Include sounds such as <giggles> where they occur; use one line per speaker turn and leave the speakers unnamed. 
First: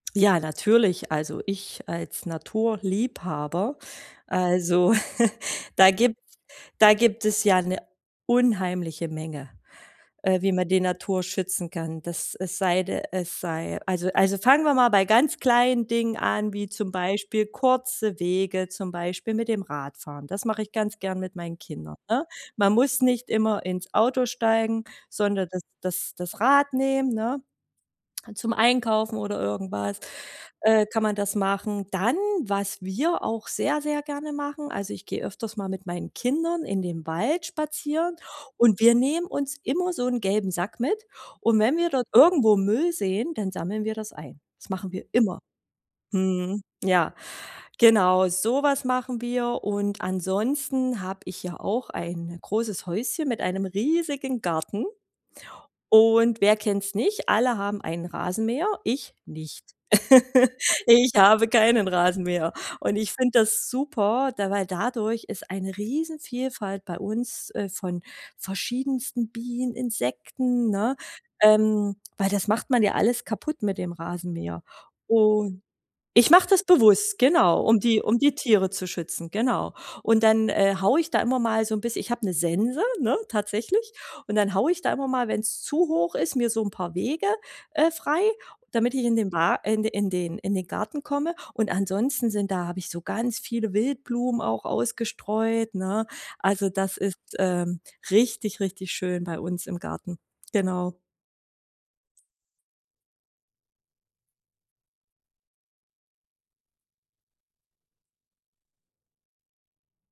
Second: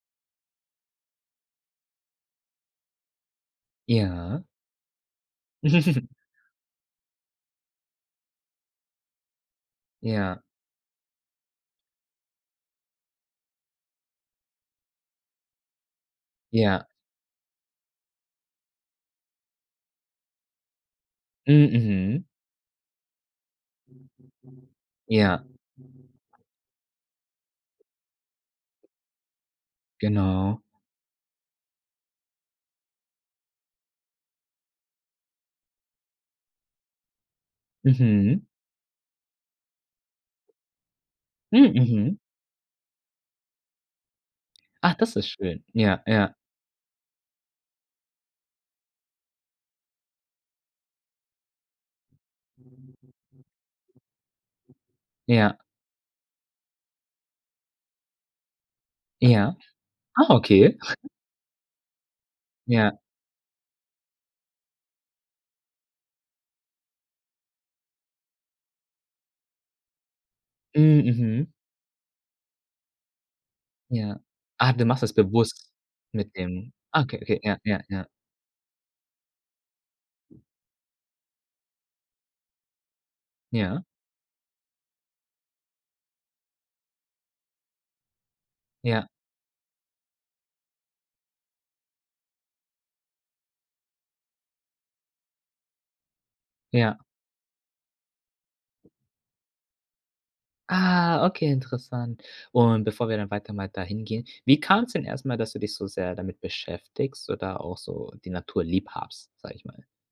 Ja, natürlich. Also, ich als Naturliebhaber,
Ja.
also <chuckles> da
<giggles>
gibt da gibt es ja 'ne unheimliche Menge, äh,
Ja.
wie man die Natur schützen kann, dass es sei d es sei also also fangen wir mal bei ganz kleinen Dingen an, wie,
Ja.
zum Beispiel, kurze Wege, zum Beispiel, mit dem Radfahren. Das mache ich ganz gern mit
Hm.
meinen Kindern,
Mhm.
ne? Man muss nicht immer ins Auto steigen,
Ja.
sondern das das das Rad nehmen, ne? Halt, zum Einkaufen oder irgendwas,
Genau.
äh, kann man das machen. Dann, was wir auch sehr, sehr gerne machen, also ich gehe öfters mal mit meinen Kindern in den Wald spazieren
Mhm.
und wir nehmen uns immer so 'nen gelben Sack mit. Und
Hm.
wenn wir dort
Mhm.
irgendwo Müll sehen, dann sammeln wir das ein. Das machen
Ach,
wir
das ist
immer.
schön. Ja, ja.
Mhm. Ja. Genau, so was machen wir. Und ansonsten habe ich ja auch ein großes Häuschen mit einem riesigen Garten.
Ja.
Und wer kennt's nicht? Alle haben einen Rasenmäher, ich
Ja.
nicht.
Ah,
<giggles>
okay.
Ich habe keinen Rasenmäher.
Ja.
Und ich finde das super, d weil dadurch ist eine Riesenvielfalt bei uns, äh, von verschiedensten Bienen, Insekten, ne?
Hm. Mhm.
Ähm, weil das macht man ja alles kaputt mit dem
Ja.
Rasenmäher.
Ah, du machst das
Und
bewusst
ich
mit
mach das
dem ah, okay,
bewusst,
okay, ja,
genau, um
ja,
die
ja.
um die Tiere zu schützen, genau. Und dann, äh, haue ich da immer mal so 'n biss ich habe 'ne Sense, ne,
Ja.
tatsächlich. Und dann haue ich da immer mal, wenn's zu hoch ist, mir so 'n paar Wege, äh, frei, damit ich
Ja.
in den Wa in den in den Garten komme. Und ansonsten sind da habe ich so ganz viele Wildblumen auch ausgestreut, ne? Also, das
Ja.
ist, ähm, richtig, richtig schön bei uns im Garten. Genau.
Ah, okay, interessant. Und bevor wir dann weiter mal dahin gehen, wie kam's denn erst mal, dass du dich so sehr damit beschäftigst oder auch so die Natur lieb hast, sage ich mal?